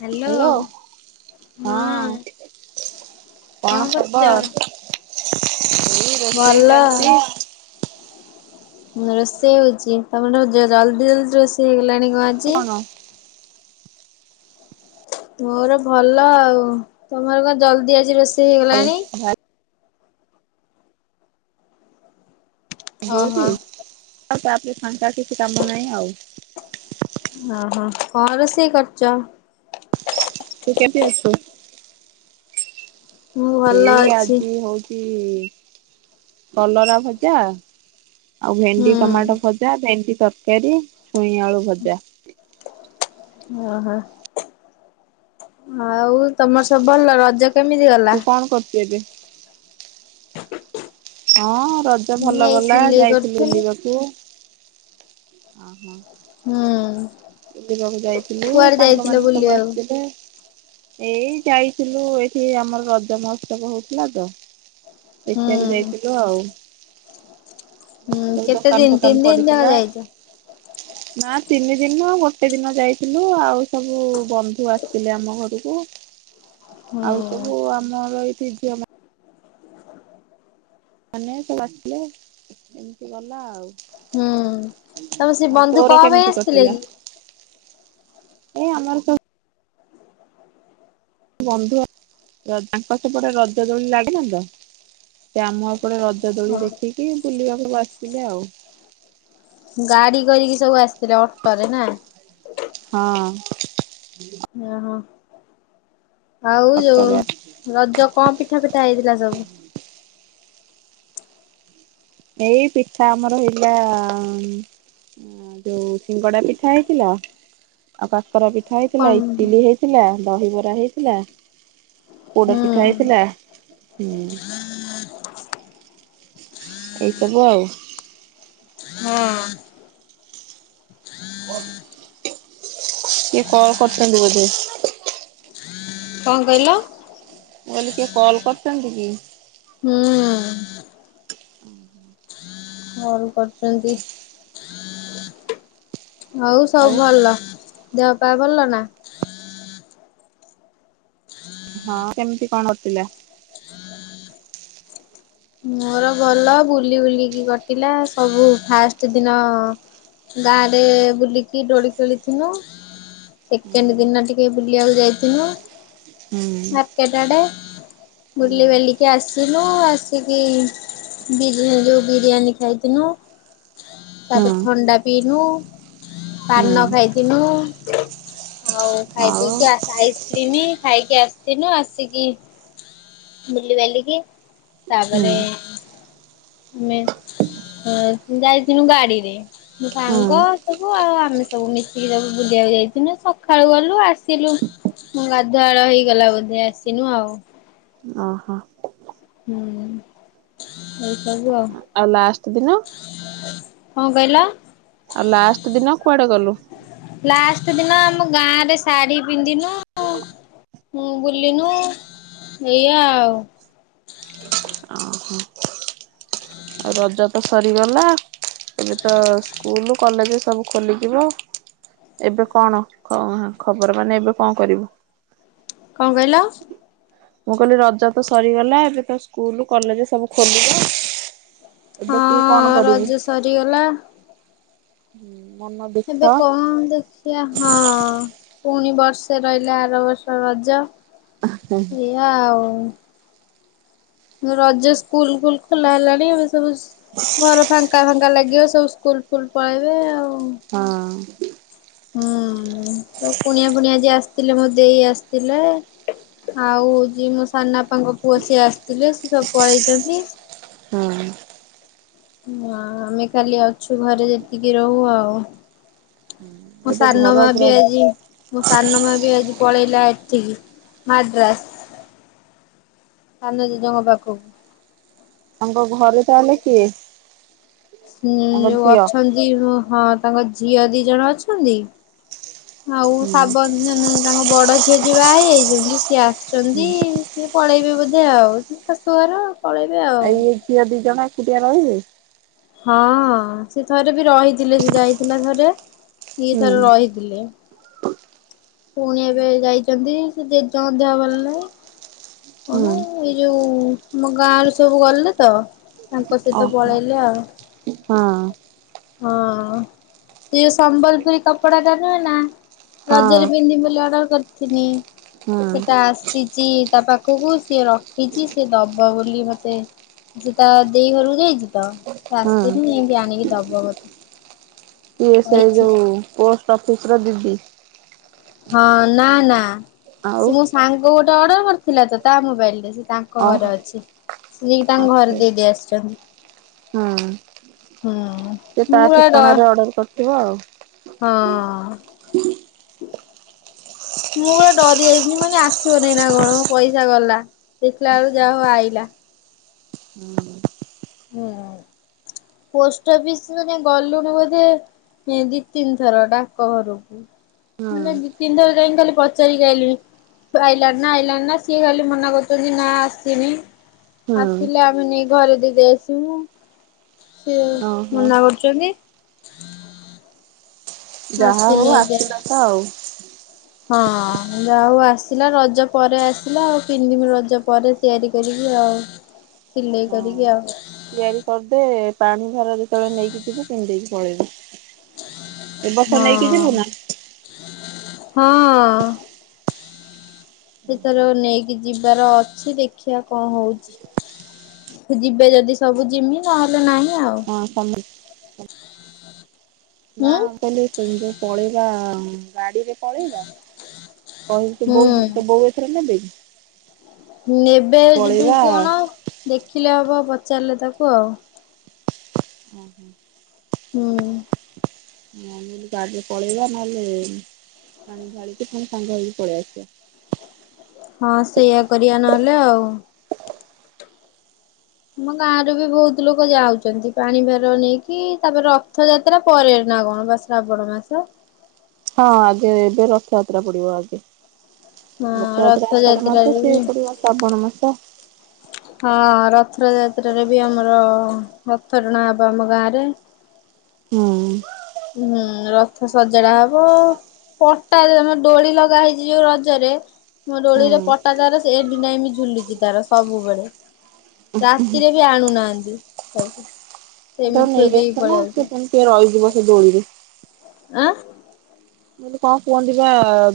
Hello. ହଁ। କଣ କରୁଚ? ଏଇ ରୋଷେଇ ଚାଲିଛି। ହଁ ରୋଷେଇ ହଉଚି। ତମର ଜଲ୍ଦି ଜଲ୍ଦି ରୋଷେଇ ହେଇଗଲାଣି କଣ ଆଜି? ମୋର ଭଲ ଆଉ। ଭାଇ [unintelligible] ଆଉ ଓହୋ ତା ପରେ ଫାଙ୍କା କିଛି କାମ ନାହିଁ ଆଉ। ଓହୋ କଣ ରୋଷେଇ କରୁଚ। ତୁ କେବେ ଆସୁ? ମୁଁ ଭଲ ଏଇ ଅଛି ଆଜି ହଉ ଉଁ କଲରା ଭଜା, ଆଉ ଭେଣ୍ଡି ହୁଁ ଟମାଟୋ ଭ ଭଜା, ଭେଣ୍ଡି ତରକାରୀ, ଛଇଁ ଆଳୁ ଭଜା। ଓ ହୋ। ଆଉ ତମର ସବୁ ଭଲ। ରଜ କେମିତି ଗଲା? ତୁ କଣ କରୁଚୁ ଏବେ? ହଁ ରଜ ମୁଁ ଭଲ ଏଇ ଗଲା, ସିଲେଇ ଯାଇଥିଲି କରୁଥିଲି। ବୁଲିବାକୁ। ଅଁ ହଁ। ହୁଁ। ବୁଲିବାକୁ ଯାଇଥିଲୁ। କୁଆଡେ ଯାଇଥିଲ ସାଙ୍ଗମାନେ ସବୁ ବୁଲିବାକୁ? ଆସିଥିଲେ। ଏଇ ଯାଇଥିଲୁ ଏଠି ଆମର ରଜ ମହୋତ୍ସବ ହଉଥିଲା ତ। ହୁଁ ଦେଖିବାକୁ ଯାଇଥିଲୁ ଆଉ। ହୁଁ ସବୁ କେତେ ଦୋକାନ ଦିନ ତିନି ଫୋକାନ ଦିନ ଯାକ ପଡିଥିଲା। ଯାଇଛ? ନା ତିନି ଦିନ୍ ମୁଁ ଗୋଟେ ଦିନ ଯାଇଥିଲୁ ଆଉ ସବୁ ବନ୍ଧୁ ଆସିଥିଲେ ଆମ ଘରକୁ। ଆଉ ହୁଁ ସବୁ ଆମର ଏଇଠି ଝିଅମା ମାନେ ସବୁ ଆସିଲେ। ଏମିତି ଗଲା ଆଉ। ହୁଁ। ତମେ ସେ ଆଉ ବନ୍ଧୁ ତୋର କଣ ପାଇଁ କେମିତି ଆସିଥିଲେ କି? କଟିଲା? ବନ୍ଧୁ। ତାଙ୍କ ସେପଟେ ରଜ ଦୋଳି ଲାଗନା ତ। ସେ ଆମ ପଟେ ରଜ ରଜ ଦୋଳି ହଁ ଦେଖିକି ବୁଲିବାକୁ ଆସିଥିଲେ ଆଉ। ଗାଡି କରିକି ସବୁ ଆସିଥିଲେ ଅଟୋରେ ନା। ହଁ। ଓହୋ। ଆଉ ସତରେ ଯୋଉ ରଜ କଣ ପିଠା ଫିଠା ହେଇଥିଲା ସବୁ? ଏଇ ପିଠା ଆମର ହେଇଥିଲା। ଯୋଉ ସିଙ୍ଗଡ଼ା ପିଠା ହେଇଥିଲା। ଆଉ କା କାକରା ପିଠା କଣ ହେଇଥିଲା, ଇଟିଲି ହେଇଥିଲା, ଦହିବରା ହେଇଥିଲା। ପୋଡ ହୁଁ ପିଠା ହେଇଥିଲା। ଏଇସବୁ ଆଉ। ହଁ କିଏ କଲ କରିଛନ୍ତି ବୋଧେ। କଣ କହିଲ? ବୋଲି କିଏ କଲ୍ କରିଛନ୍ତି କି? ହୁଁ ହଁ ହଁ କଲ କରିଛନ୍ତି। ହଉ ଆଉ ସବୁ ଭଲ ଦେହପା ଭଲ ନା? ହଁ କେମିତି କଣ ହଉଥିଲା? ମୋର ଭଲ ବୁଲି ବୁଲିକି କଟିଲା ସବୁ ଫାଷ୍ଟ ଦିନ ଗାଁ ରେ ବୁଲିକି ଡୋଳି ଖେଳିିଥିଲ। ହୁଁ ସେକେଣ୍ଡ ଦିନ ଟିକେ ବୁଲିବାକୁ ଯାଇଥିନୁ। ହୁଁ ମାର୍କେଟ ଆଡେ ହୁଁ ବୁଲି ବେଲିକି ଆସିନୁ ଆସି ସେି ବିରି ଯୋଉ ବିରିୟାନୀ ଖାଇଥିନୁ ତାପରେ ଥଣ୍ଡା ପିଇିନୁ ହୁଁ ପାନ ଖାଇଥିନୁ। ହଉ ଖାଇ ଆଉ ପିକି ଆଇ ଆଇସ୍କ୍ରିମ ଖାଇକି ଆସିଥନୁ ଆସିକି। ମୁଲି ବାଲିକି? ହୁଁ ତାପରେ ଆମେ ଯାଇଥିଲିନୁ ଗାଡିରେ ମୋ ହୁଁ ସାଙ୍ଗ ସବୁ ଆଉ ଆମେ ସବୁ ମିଶିକି ସବୁ ବୁଲିବାକୁ ଯାଇଥିଲୁ ସକାଳୁ ଗଲୁ ଆସିଲୁ। ହଁ ଗାଧୁଆଳ ହେଇଗଲା ବୋଧେ ଆସିନୁ ଆଉ। ଓହୋ ହୁଁ ଏଇସବୁ ଆଉ। ଆଉ ଲାଷ୍ଟ ଦିନ। କଣ କହିଲ? ଆଉ ଲାଷ୍ଟ ଦିନ କୁଆଡେ ଗଲୁ? ଲାଷ୍ଟ ଦିନ ଆମ ଗାଁ ରେ ଶାଢୀ ପିନ୍ଧିନୁ। ମୁଁ ବୁଲିନୁ ଏଇଆ ଆଉ ଓ ହୋ ହ ଆଉ ରଜ ତ ସରିଗଲା ଏବେ ତ ସ୍କୁଲ କଲେଜ ସବୁ ଖୋଲିଯିବ ଏବେ କଣ ଖବର ମାନେ ଏବେ କଣ କରିବୁ? କଣ କହିଲ? ମୁଁ କହିଲି ରଜ ତ ସରିଗଲା ଏବେ ତ ସ୍କୁଲ କଲେଜ ସବୁ ଖୋଲିବ ଏବେ ତୁ କଣ ହଁ କରିବୁ ରଜ ସରିଗଲା। ହୁଁ ମନ ବି ଏବେ କଣ ଦେଖିଆ ହଁ ପୁଣି ବର୍ଷେ ରହିଲା ଆର ବର୍ଷ ରଜ ଏଇଆ ଆଉ। ରଜ ସ୍କୁଲଲ ଖୋଲା ହେଲାଣି ଏ ସବୁ ଘର ଫାଙ୍କା ଫାଙ୍କା ଲାଗିବ ସବୁ ସ୍କୁଲ ଫୁଲ ପଳେଇବେ ଆଉ। ହଁ। ହୁଁ କୁଣିଆ ପୁଣିଆ ଆଜି ଆସିଥିଲେ ମୋ ଦେଇ ଆସିଥିଲେ। ଆଉ ଯିଏ ମୋ ସାନ ବାପାଙ୍କ ପୁଅ ସିଏ ଆସିଥିଲେ ସେ ସବୁ ପଳେଇଛନ୍ତି। ହଁ। ହଁ ଆମେ କାଲି ଅଛୁ ଘରେ ଯେତିକି ରହୁ ଆଉ। ମୁଁ ଏବେ ସାନ ଘର ମା ବି ପୁରା ଆଜି। ମୋ ସାନ ମା ବି ଆଜି ପଳେଇଲା ଏଠିକି ମାଡ୍ରାସ୍। ସାନ ଜେଜଙ୍କ ପାଖକୁ। ତାଙ୍କ ଘରେ ତାହଲେ କିଏ? ହୁଁ ତାଙ୍କ ଯୋଉ ଝିଅ ଅଛନ୍ତି ହଁ ତାଙ୍କ ଝିଅ ଦି ଜଣ ଅଛନ୍ତି। ଆଉ ହୁଁ ସାବ ତାଙ୍କ ବଡ଼ ଝିଅ ଯିଏ ବାହା ହେଇଯାଇଚନ୍ତି ସିଏ ହୁଁ। ଆସିଛନ୍ତି। ସିଏ ପଳେଇବେ ବୋଧେ ଆଉ ଶାଶୁ ଘର। ଏଇ ଝିଅ ଦି ଜଣ ଏକୁଟିଆ ରହିବେ। ହଁ ସେ ଥରେ ବି ରହିଥିଲେ ସେ ଯାଇଥିଲା ଥରେ ସିଏ ହୁଁ ଥରେ ରହିଥିଲେ। ପୁଣି ଏବେ ଯାଇଚନ୍ତି ଯ ତାଙ୍କ ଦେହ ଭଲ ନାଇଁ। ହୁଁ। କଣ ଏଇ ଯୋଉ ମ ଗାଁର ସବୁ ଭଲ ନିତ। ତାଙ୍କ ସହିତ ଓହୋ ପଳେଇଲେ ଆଉ। ହଁ ହଁ ସେ ସମ୍ବଲପୁରୀ କପଡ଼ା ଟା ନହେ ନା ହଁ ରଜରେ [unintelligible] ହଁ ସେଟା ଆସିଚି ତା ପାଖକୁ ସିଏ ରଖିଛି ସିଏ ଦବ ବୋଲି ମତେ ସେ ତା ଦେଇ ଘରକୁ ଯାଇଚି ତ ସେ ଆସିନି ହଁ ଯାଇକି ଆଣିକି ଦବ ମତେ। ଇଏ ସେ କହିଛି। ଯୋଉ ପୋଷ୍ଟ ଅଫିସର ଦିଦି। ହଁ ନା, ନା ଆଉ ସେ ମୋ ସାଙ୍ଗ ଗୋଟେ ଅର୍ଡର କରିଥିଲା ତ ତା ମୋବାଇଲ ରେ ସେ ତାଙ୍କ ଓହୋ ଘରେ ଅଛି ସେ ତାଙ୍କ ଘରେ ଦେଇଦେଇ ଆସିଚନ୍ତି। ହୁଁ। ହୁଁ। ସେ ମୁଁ ତା ପୁରା ଡ ଠିକଣାରେ ଅର୍ଡର କରିଥିବ ଆଉ? ହଁ। [inaudible] ମୁଁ ପୁରା ଡ଼ରି ଯାଇଖିଲି ମୁଁ କହିଲି ଆସିବ ନାଇଁ ନା କଣ ମୋ ପଇସା ଗଲା ଦେଖିଲା ବେଳକୁ ଯାହା ହଉ ଆଇଲା। [inaudible] ହୁଁ ପୋଷ୍ଟ ଅଫିସ ମାନେ ଗଲୁଣୁ ବୋଧେ। ହେ ଦି ତିନି ଥର ଡାକ ଘରକୁ ହଁ ମାନେ ଦି ତିନିଥର ଯାଇକି ଖାଲି ପଚାରିକି ଆଇଲିଣି। ଆଇଲାଣି ନା, ଆଇଲାଣି ନା ସିଏ ଖାଲି ମନା କରୁଚନ୍ତି ନା ଆସିନି। ହଁ ଆସିଲେ ଆମେ ନେଇ ଘରେ ଦେଦେଇ ଆସି ଆସିବୁ ସେ ଓହୋ ମନା କରୁଚନ୍ତି। ଯାହା ହଉ ଆସିନି ଏଯାଏଁ। ଆସିଲ ତ ଆଉ। ହଁ ଯା ହଉ ଆସିଲା ରଜ ପରେ ଆସିଲା ଆଉ ତିନି ଦିନ ରଜ ପରେ ତିଆରି କରିବି ଆଉ ସିଲେଇ ହଁ କରିବି ଆଉ। ତିଆରି କରିଦେ ପାଣି ଭାର ଯେତେବେଳେ ନେଇକି ଯିବୁ ପିନ୍ଧେଇ କି ପଳେଇବେୁ। ହଁ, ହଁ। ଏଥର ନେଇକି ଯିବାର ଅଛି ଦେଖିବା କଣ ହଉଚି। ଯିବେ ଯଦି ସବୁ ଜିମି ନହେଲେ ନାହିଁ। ଆଉ ହଁ [unintelligible] ନା ହୁଁ ମୁଁ କହିଲି [unintelligible] ପଳେଇବା ଗାଡିରେ ପଳେଇବା। କହିଲି ତ ବୋଉ ତ ହୁଁ। ବୋଉ ଏଥରେ ନେବେ। ନେବେ ଆଉ ଯିବି ପଳେଇବା କିୟଣ ଦେଖିଲେ ହବ ପଚାରିଲେ ତାକୁ ଆଉ। ଓହୋ। ହୁଁ। ଅନିଲି ଗାଡିରେ ପଳେଇବା ନହେଲେ ପାଣି ଢାଳିକି ଫୁଣି ସାଙ୍ଗ ହେଇକି ପଳେଇ ଆସିବା। ହଁ ସେଇଆ କରିବା ନହେଲେ ଆଉ। ଆମ ଗାଁ ରରୁ ବି ବହୁତ୍ ଲୋକ ଯାଉଛନ୍ତି ପାଣି ଭାର ନେଇକି ତାପରେ ରଥଯାତ୍ରା ପରେ ନା କଣ ବାସ ଶ୍ରାବଣ ମାସ। ହଁ ଆଗେ ଏବେ ରଥଯାତ୍ରା ପଡ଼ିବ ଆଗେ। ହଁ ରଥଯାତ୍ରା ଆଷାଢ଼ ମାସ ରଥଯାତ୍ରାରେ ସିଏ ବି ପଡ଼ିବ ଶ୍ରାବଣ ମାସ। ହଁ ରଥଯାତ୍ରା ରେ ବି ଆମର ରଥ ଟଣା ହବ ଆମ ଗାଁ ରେ। ହୁଁ। ହୁଁ ରଥ ସଜଡ଼ା ହବ। ପଟା ରେ ଦୋଳି ଲଗା ହେଇଛି ଯୋଉ ରଜରେ ମୋ ଦୋଳିରେ ଆଉ ପଟା ତାର [unintelligible] ଝୁଲୁଛି ତାର ସବୁବେଳେ। ରାତିରେ ବି ଆଣୁନାହାନ୍ତି ତାକୁ। ଆ ତାକୁ ସେମିତି ନେଇ ଥୋଇ ଦେଇକି ଆସନା ପଳେଇ ଆଉଛୁ ସେ ସେମିତି ରହିଯିବ ସେ ଦୋଲିରେ। ଆଁ [unintelligible] କଣ କୁହନ୍ତି ବା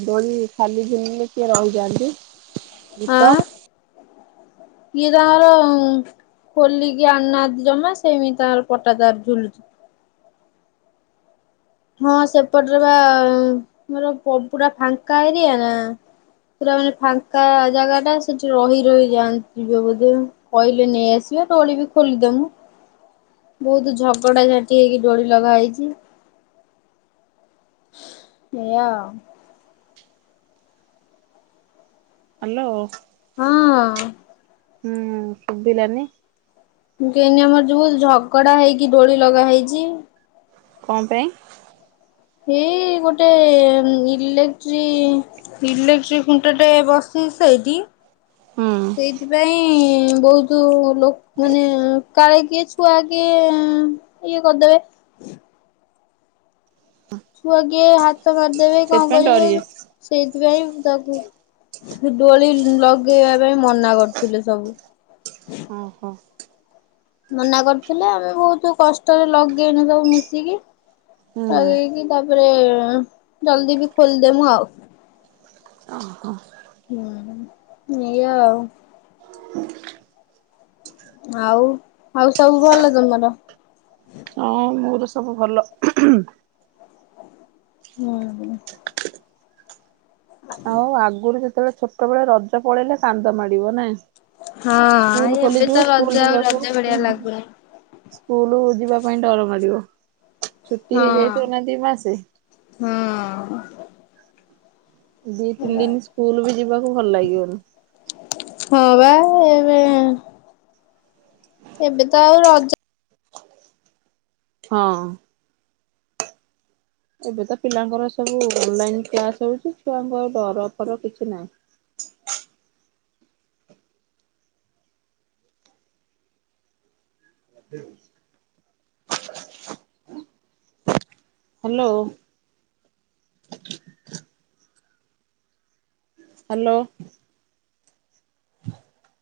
ଦୋଳି ଖାଲି ଝୁଲିଲେ କିଏ ରହିଯାନ୍ତି। ଭୂତ। କିଏ ତାଙ୍କର ଖୋଲିକି ଆଣୁ ନାହାନ୍ତି ଜମା ସେମିତି ତାଙ୍କର ପଟା ତାର ଝୁଲୁଛି। ହଁ ସେପଟରେ ବା ମୋର ପୁରା ଫାଙ୍କା ଏରିଆ ନା। ପୁରା ମାନେ ଫାଙ୍କା ଜାଗା ଟା ସେଠି ରହି ରହି ଯାଆନ୍ତି ଥିବେ ବୋଧେ। କହିଲେ ନେଇ ଆସିବେ ଦୋଳି ବି ଖୋଲି ଦବୁ। ବହୁତ୍ ଝଗଡା ଝାଟି ହେଇକି ଦୋଳି ଲଗା ହେଇଛି। ଏଇଆ। ହ୍ୟାଲୋ। ହଁ। ହୁଁ ଶୁଭିଲାନି। ମୁଁ କହିଲି ଆମର ଯୋଉ ଝଗଡ଼ା ହେଇକି ଦୋଳି ଲଗା ହେଇଛି। କଣ ପାଇଁ? ଏଇ ଗୋଟେ ଇଲେକ୍ଟ୍ରି ଇଲେକ୍ଟ୍ରି ଖୁଣ୍ଟ ଟେ ବସିଛି ସେଇଠି ହୁଁ ସେଇଥିପାଇଁ ବହୁତ୍ ଯୋଉ ଲୋକମାନେ କାଳେ କିଏ ଛୁଆ କିଏ ଇଏ କରିଦେବେ। ଛୁଆ କିଏ ହାତ ମାରିଦେବେ କଣ ସେଥିପାଇଁ କରିବେ ଡରି ସେଇଥିପାଇଁ ତାକୁ ଦୋଳି ଲଗେଇବା ପାଇଁ ମନା କରୁଥିଲେ ସବୁ। ଓ ହୋ। ମନା କରୁଥିଲେ ଆମେ ବହୁତ୍ କଷ୍ଟରେ ଲଗେଇଲୁ ସବୁ ମିଶିକି। ହୁଁ ଲଗେଇକି ତାପରେ ଜଲଦି ବି ଖୋଲିଦେମୁ ଆଉ। ଓହୋ। ହୁଁ ଏଇଆ ଆଉ। ଆଉ ଆଉ ସବୁ ଭଲ ତମର? ହଁ ମୋର ସବୁ ଭଲ। ହୁଁ ହୁଁ। [unintelligible] ଆଉ ଆଗରୁ ଯେତେବେଳେ ଛୋଟବେଳେ ରଜ ପଳେଇଲେ କାନ୍ଦ ମାଡି଼ବ ନାଇଁ? ସ୍କୁଲ ହଁ ଏବେ ଖୋଲିଯିବ ତ ରଜ ସ୍କୁଲ ଆଉ ଯିବାକୁ ରଜ ଭଳିଆ ଲାଗୁନି। ସ୍କୁଲ ଯିବା ପାଇଁ ଡ଼ର ମାଡି଼ବ ଛୁଟି ହେଇଯାଇଥିବ ନା ଦି ମାସେ। ହୁଁ। ଦି ତିନି ଦିନ ସ୍କୁଲ ବି ଯିବାକୁ ଭଲ ଲାଗିବନି? ହଁ ବା ଏବେ ଏବେ ତ ଆଉ ରଜ ହଁ। ଏବେ ତ ପିଲାଙ୍କର ସବୁ ଅନଲାଇନ କ୍ଲାସ ହଉଛି ଛୁଆଙ୍କ ଡର ଫର କିଛି ନାହିଁ। [inaudible] ହ୍ୟାଲୋ। ହ୍ୟାଲୋ। [inaudible]